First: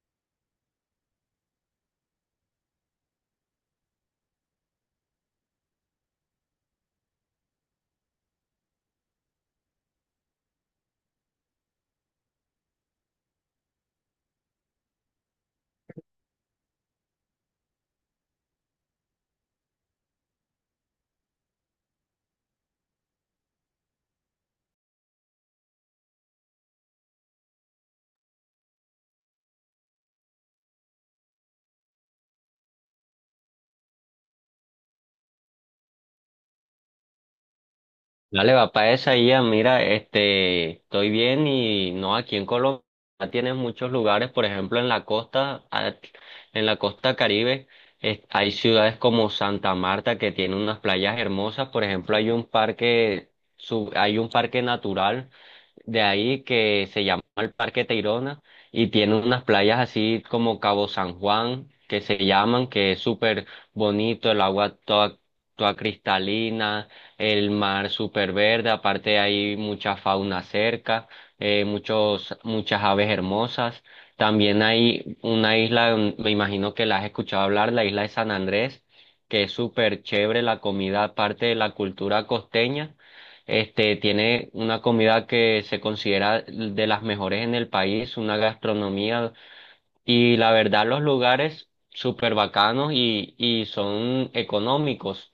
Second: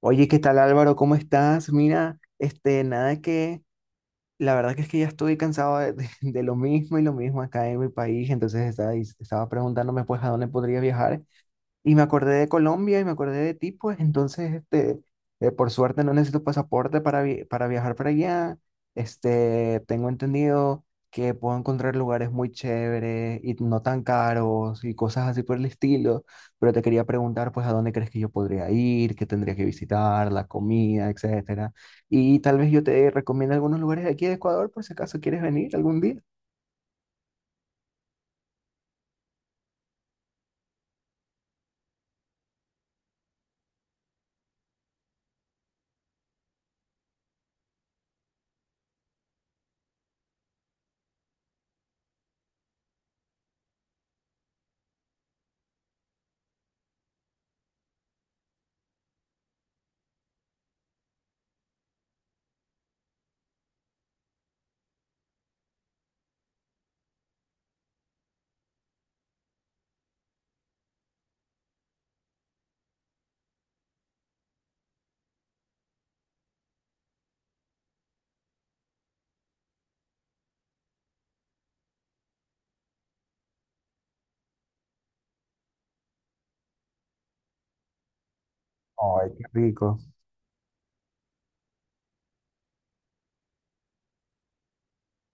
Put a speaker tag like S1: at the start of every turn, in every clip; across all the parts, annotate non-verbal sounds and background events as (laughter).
S1: Oye, ¿qué tal Álvaro? ¿Cómo estás? Mira, nada que, la verdad que es que ya estoy cansado (laughs) de lo mismo y lo mismo acá en mi país, entonces estaba preguntándome pues a dónde podría viajar y me acordé de Colombia y me acordé de ti, pues entonces, por suerte no necesito pasaporte para viajar para allá. Tengo entendido que puedo encontrar lugares muy chéveres y no tan caros y cosas así por el estilo, pero te quería preguntar, pues, a dónde crees que yo podría ir, qué tendría que visitar, la comida, etcétera. Y tal vez yo te recomiende algunos lugares de aquí de Ecuador por si acaso quieres venir algún día.
S2: Dale, va para esa ya, mira, estoy bien. Y no, aquí en Colombia tienes muchos lugares. Por ejemplo, en la costa, en la costa Caribe, hay ciudades como Santa Marta que tiene unas playas hermosas. Por ejemplo, hay un parque, hay un parque natural de ahí que se llama el Parque Tayrona y tiene unas playas así como Cabo San Juan que se llaman, que es súper bonito, el agua toda, toda cristalina, el mar súper verde. Aparte, hay mucha fauna cerca, muchas aves hermosas. También hay una isla, me imagino que la has escuchado hablar, la isla de San Andrés, que es súper chévere la comida, aparte de la cultura costeña. Tiene una comida que se considera de las mejores en el país, una
S1: Ay,
S2: gastronomía.
S1: qué rico.
S2: Y la verdad los lugares súper bacanos y son económicos.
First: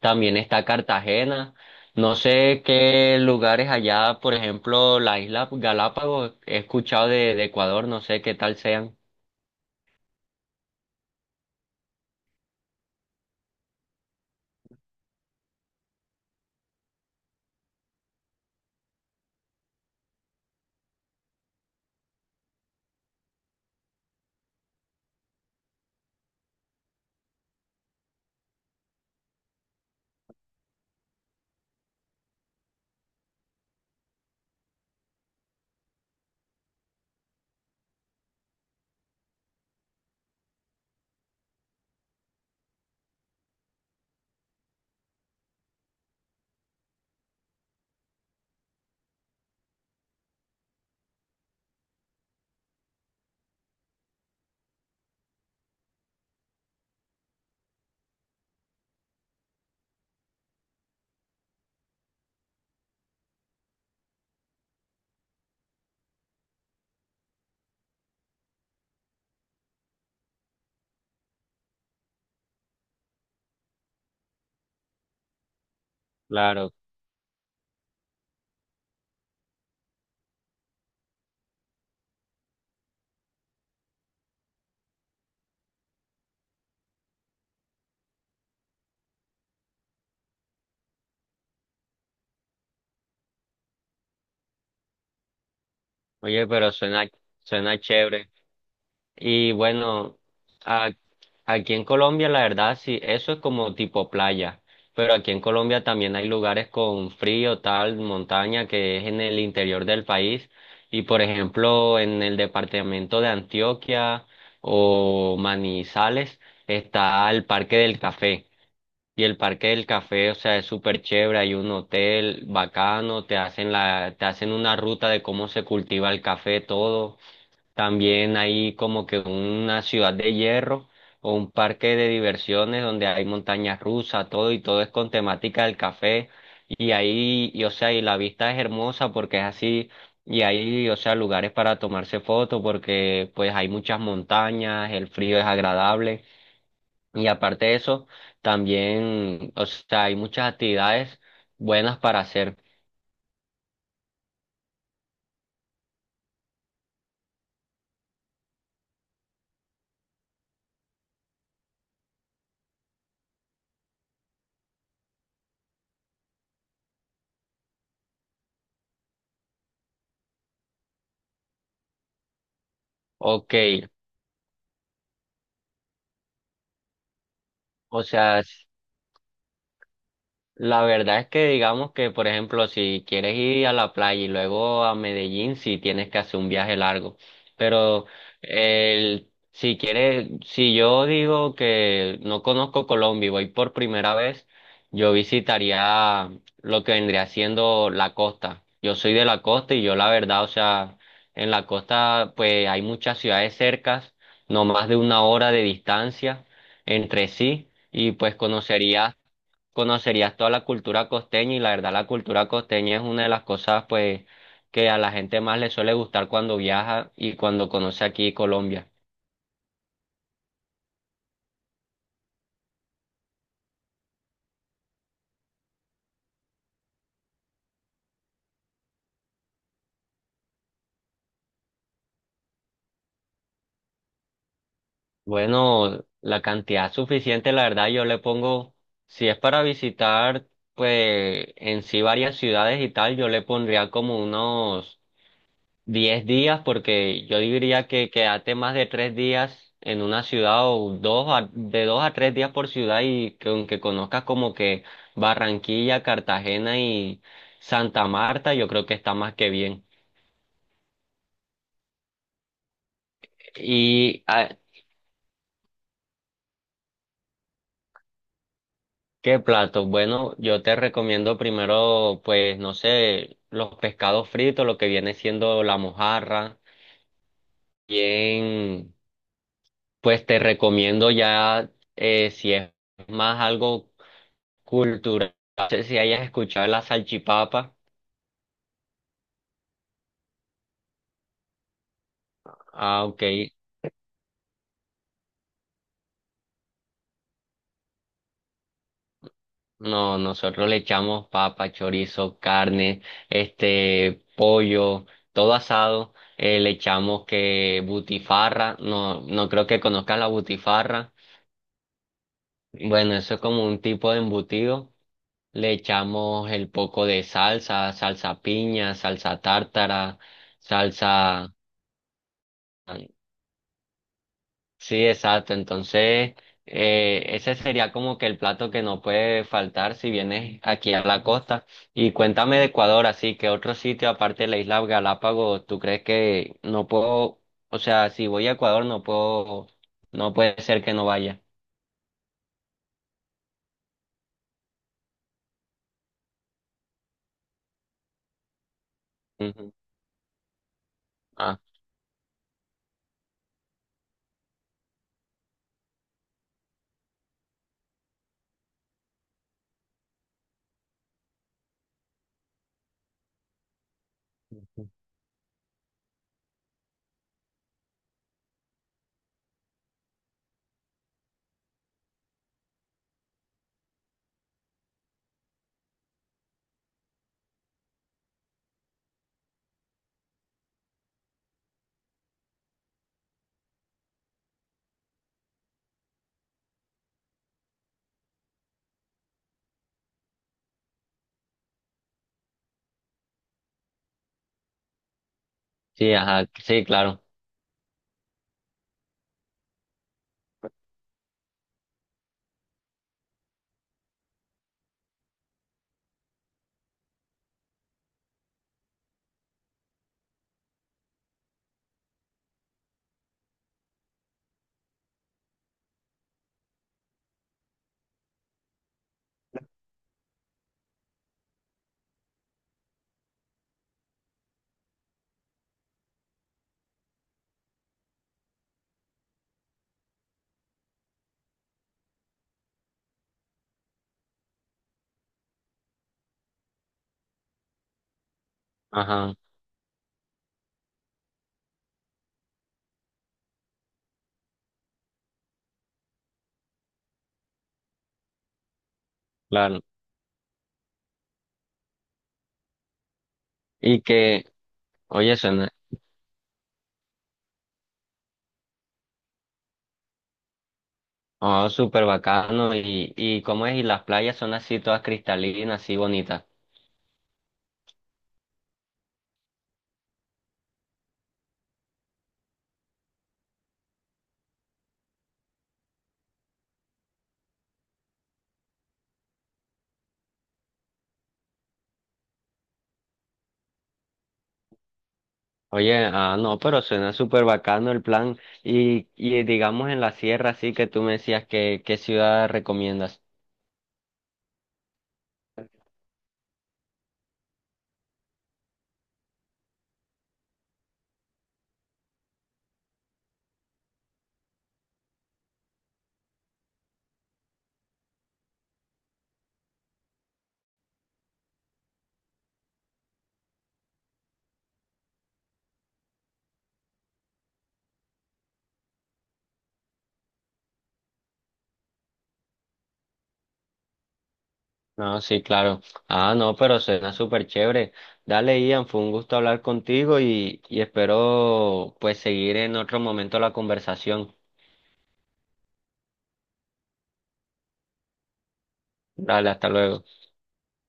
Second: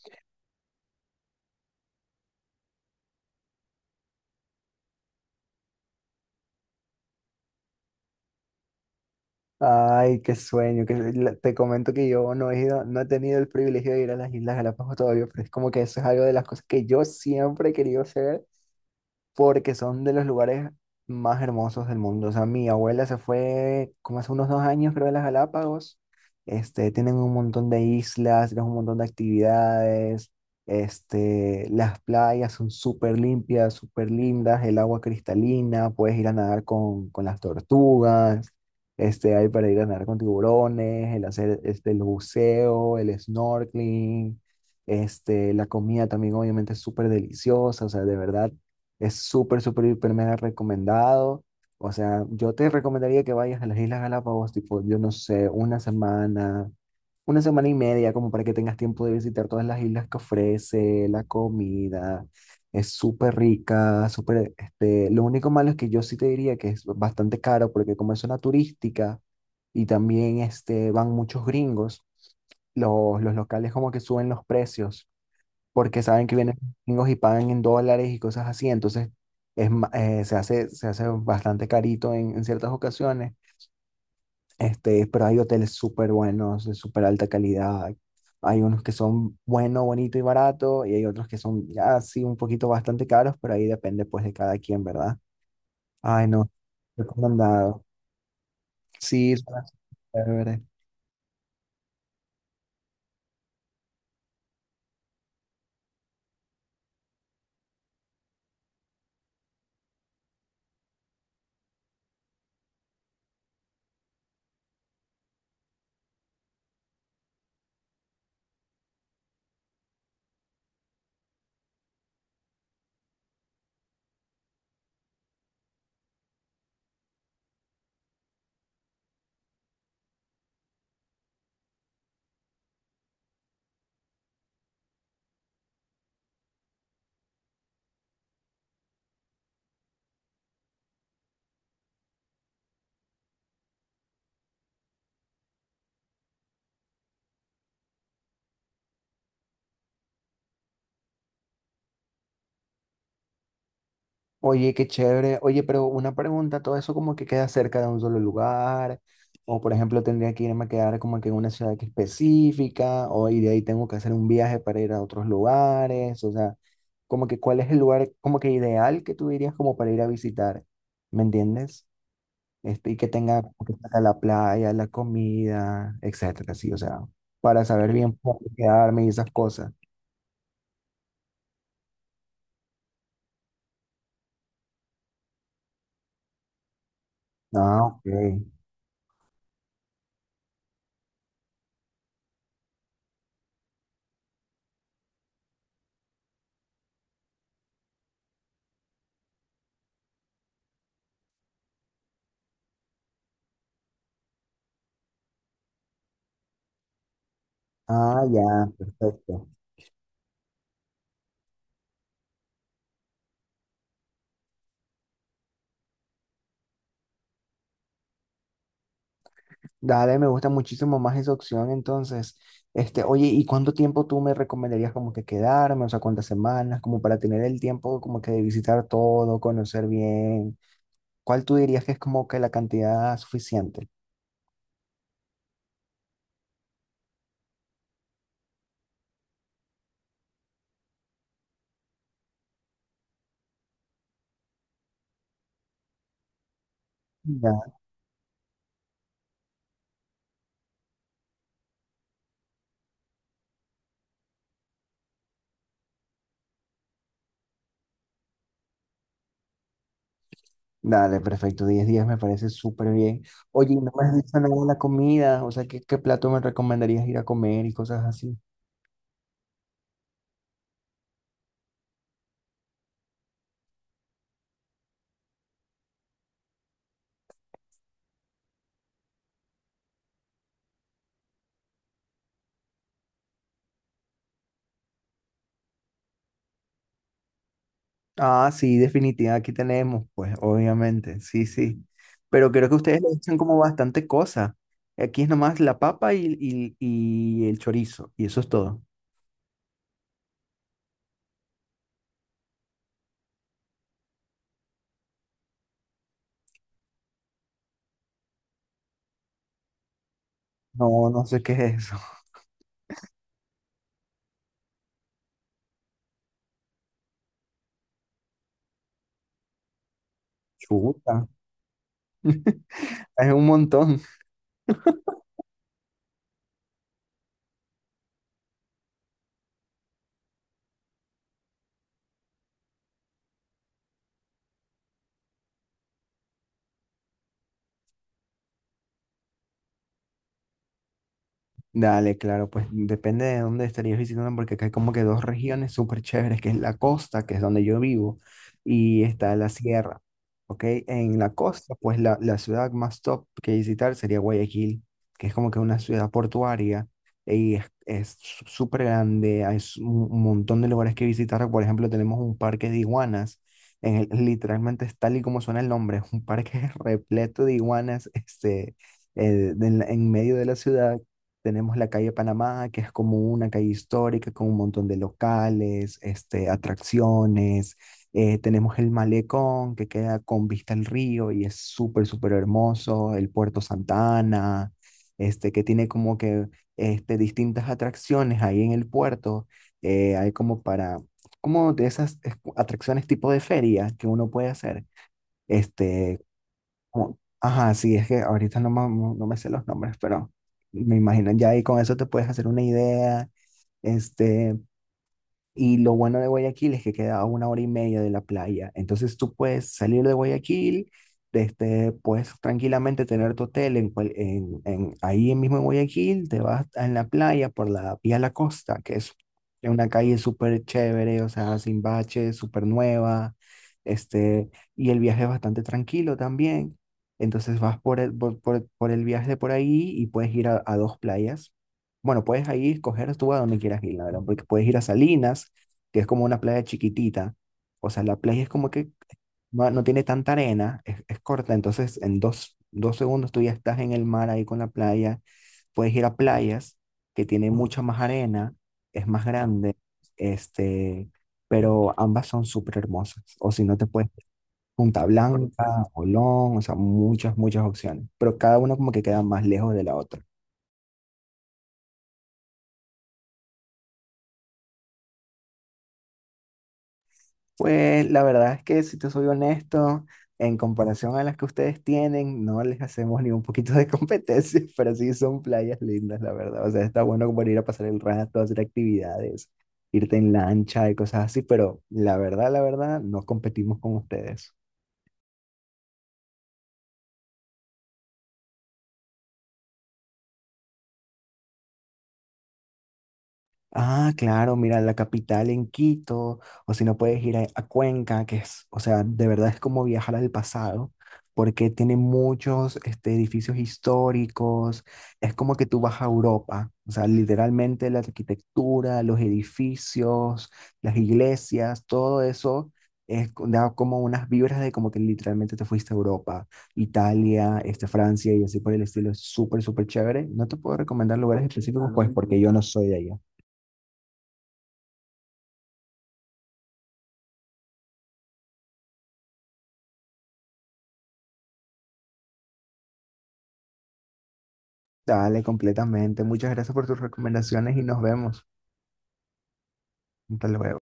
S2: También está Cartagena. No sé qué lugares allá, por ejemplo, la isla Galápagos, he escuchado de Ecuador, no sé qué tal sean.
S1: Ay, qué sueño. Te comento que yo no he ido, no he tenido el privilegio de ir a las Islas Galápagos todavía, pero es como que eso es algo de las cosas que yo siempre he querido hacer porque son de los lugares más hermosos del mundo. O sea, mi abuela se fue como hace unos 2 años, creo, de las Galápagos. Tienen un montón de islas, tienen un montón de actividades. Las playas son súper limpias, súper lindas, el agua cristalina, puedes ir a nadar con las tortugas. Este, hay para ir a nadar con tiburones, el hacer el buceo, el snorkeling, la comida también obviamente es súper deliciosa, o sea, de verdad es súper, súper, hiper mega recomendado. O sea, yo te recomendaría que vayas a las Islas Galápagos, tipo, yo no sé, una semana y media, como para que tengas tiempo de visitar todas las islas que ofrece, la comida. Es súper rica, súper, lo único malo es que yo sí te diría que es bastante caro, porque como es zona turística y también, van muchos gringos, los locales como que suben los precios porque saben que vienen
S2: Claro.
S1: gringos y pagan en dólares y cosas así, entonces se hace bastante carito en ciertas ocasiones, pero hay hoteles súper buenos, de súper alta calidad, hay unos que son bueno, bonito y barato, y hay otros que son ya sí un poquito bastante caros, pero ahí depende pues de cada quien, ¿verdad? Ay,
S2: Oye,
S1: no,
S2: pero suena
S1: recomendado.
S2: chévere.
S1: Sí,
S2: Y
S1: suena
S2: bueno,
S1: súper chévere.
S2: a- aquí en Colombia la verdad sí, eso es como tipo playa, pero aquí en Colombia también hay lugares con frío, tal, montaña, que es en el interior del país. Y por ejemplo, en el departamento de Antioquia o Manizales está el Parque del Café. Y el Parque del Café, o sea, es súper chévere, hay un hotel bacano, te hacen te hacen una ruta de cómo se cultiva el café, todo. También hay como que una ciudad de hierro o un parque de diversiones donde hay montañas rusas, todo y todo es con temática del café. Y ahí, o sea, y la vista es hermosa porque es así. Y ahí, o sea, lugares para tomarse fotos porque pues hay muchas montañas, el frío es agradable. Y aparte de eso, también, o sea, hay muchas actividades buenas para hacer.
S1: Oye, qué chévere. Oye, pero una pregunta, ¿todo eso como que queda cerca de un solo lugar? O por ejemplo, ¿tendría que irme a quedar como que en una ciudad que específica? ¿O y de ahí tengo que hacer un viaje para ir a otros lugares? O sea, como que cuál es el lugar como que ideal que tú dirías como para ir a visitar, ¿me entiendes? Y que tenga
S2: Ok,
S1: como que tenga la playa, la comida, etcétera, sí, o sea, para saber
S2: o
S1: bien por
S2: sea...
S1: dónde quedarme y esas cosas.
S2: la verdad es que digamos que, por ejemplo, si quieres ir a la playa y luego a Medellín, si tienes que hacer un viaje largo.
S1: Ah, ok.
S2: Pero si quieres, si yo digo que no conozco Colombia y voy por primera vez, yo visitaría lo que vendría siendo la costa. Yo soy de la costa y yo la verdad, o sea, en la costa pues hay muchas ciudades cercas, no más de una hora de distancia entre sí, y
S1: Ah,
S2: pues
S1: ya, perfecto.
S2: conocerías toda la cultura costeña y la verdad la cultura costeña es una de las cosas pues que a la gente más le suele gustar cuando viaja y cuando conoce aquí Colombia.
S1: Dale, me gusta muchísimo más esa opción, entonces, oye, ¿y cuánto tiempo tú me recomendarías como que quedarme? O sea, ¿cuántas semanas? Como para tener el tiempo como que de visitar todo, conocer bien. ¿Cuál tú dirías que es como que la cantidad suficiente?
S2: Bueno, la cantidad suficiente, la verdad yo le pongo, si es para visitar pues en sí varias ciudades y tal, yo le pondría como unos diez días, porque yo
S1: Ya,
S2: diría que quedarte más de 3 días en una ciudad o de 2 a 3 días por ciudad y que aunque conozcas como que Barranquilla, Cartagena y Santa Marta, yo creo que está más que bien.
S1: dale, perfecto, 10 días me parece súper bien. Oye, ¿y no me has
S2: ¿Y
S1: dicho nada de la comida, o sea, ¿qué plato me recomendarías ir a comer y cosas así?
S2: qué plato? Bueno, yo te recomiendo primero, pues, no sé, los pescados fritos, lo que viene siendo la mojarra, bien. Pues te recomiendo ya, si es más algo cultural, no sé si hayas escuchado la salchipapa.
S1: Ah, sí, definitiva, aquí tenemos, pues, obviamente, sí, sí. Pero creo que ustedes
S2: Ah,
S1: le
S2: ok.
S1: echan como bastante cosa. Aquí es nomás la papa y el chorizo, y eso es todo.
S2: No, nosotros le echamos papa, chorizo, carne, pollo, todo asado. Le echamos que butifarra, no, no creo que conozcas la
S1: No,
S2: butifarra.
S1: no sé qué es eso. (laughs)
S2: Bueno, eso es como un tipo de embutido. Le echamos el poco de salsa, salsa piña, salsa tártara,
S1: Chuta,
S2: salsa.
S1: (laughs) es un montón.
S2: Sí, exacto. Entonces, ese sería como que el plato que no puede faltar si vienes aquí a la costa. Y cuéntame de Ecuador, así que otro sitio aparte de la isla Galápagos, ¿tú crees que no puedo, o sea, si voy a Ecuador no puedo, no puede ser que no vaya?
S1: Dale, claro, pues depende de dónde estarías visitando, porque acá hay como que dos regiones súper chéveres, que es la costa, que es donde yo vivo, y está la
S2: Ujú.
S1: sierra, ¿ok? En la
S2: Ah,
S1: costa, pues la ciudad más top que visitar sería Guayaquil, que es como que una ciudad portuaria, y es súper grande, hay un montón de lugares que visitar, por ejemplo, tenemos un parque de iguanas, literalmente es tal y como suena el nombre, es un parque (laughs) repleto de iguanas, en medio de la ciudad tenemos la calle Panamá, que es como una calle histórica con un montón de locales, atracciones. Tenemos el malecón, que queda con vista al río y es súper, súper hermoso. El Puerto Santa Ana, que tiene como que distintas atracciones ahí en el puerto. Hay como para, como de esas atracciones tipo de feria que uno puede hacer.
S2: sí,
S1: Este,
S2: ajá, sí, claro.
S1: Ajá, sí, es que ahorita no, me no no me sé los nombres, pero me imagino ya ahí con eso te puedes hacer una idea. Este, y lo bueno de Guayaquil es que queda a una hora y media de la playa. Entonces tú puedes salir de Guayaquil, puedes tranquilamente tener tu hotel en cual- en- ahí mismo en Guayaquil, te vas en la playa por la vía La Costa, que es una calle súper chévere, o sea, sin baches, súper nueva, y el viaje es bastante tranquilo también. Entonces vas por el viaje por ahí y puedes ir a dos playas. Bueno, puedes ahí escoger tú a donde quieras ir, la verdad, porque puedes ir a Salinas, que es como una playa chiquitita. O sea, la playa es como que
S2: Ajá.
S1: no, no tiene tanta arena, es corta, entonces en dos segundos tú ya estás en el mar ahí con la playa. Puedes ir a playas que tienen mucha más arena, es más grande,
S2: Claro.
S1: este, pero ambas son súper hermosas. O si no, te
S2: Y
S1: puedes ir a
S2: que,
S1: Punta
S2: oye,
S1: Blanca,
S2: suena
S1: Olón, o sea, muchas, muchas opciones, pero cada una como que queda más lejos de la otra.
S2: oh, súper bacano. Y cómo es, y las playas son así todas cristalinas, así bonitas.
S1: Pues la verdad es que si te soy honesto, en comparación a las que ustedes tienen, no les hacemos ni un poquito de competencia, (laughs) pero sí son playas lindas, la verdad. O sea, está bueno como ir a pasar el rato, hacer actividades, irte en lancha y cosas así, pero la verdad, no competimos con ustedes.
S2: Oye, no, pero suena súper bacano el plan. Y digamos en la sierra, así que tú me decías qué ciudad recomiendas.
S1: Ah, claro, mira, la capital en Quito, o si no puedes ir a Cuenca, que es, o sea, de verdad es como viajar al pasado, porque tiene muchos edificios históricos, es como que tú vas a Europa, o sea, literalmente la arquitectura, los edificios, las iglesias, todo eso es, co- da como unas vibras de como que literalmente te fuiste a Europa, Italia, Francia y así por el estilo, es súper, súper chévere. No te puedo recomendar lugares específicos, pues, porque yo no soy de allá.
S2: No, sí, claro. Ah, no, pero suena súper chévere. Dale, Ian, fue un gusto hablar contigo y espero pues seguir en otro momento la conversación.
S1: Dale, completamente. Muchas gracias por tus recomendaciones y nos vemos.
S2: Dale, hasta luego.
S1: Hasta luego.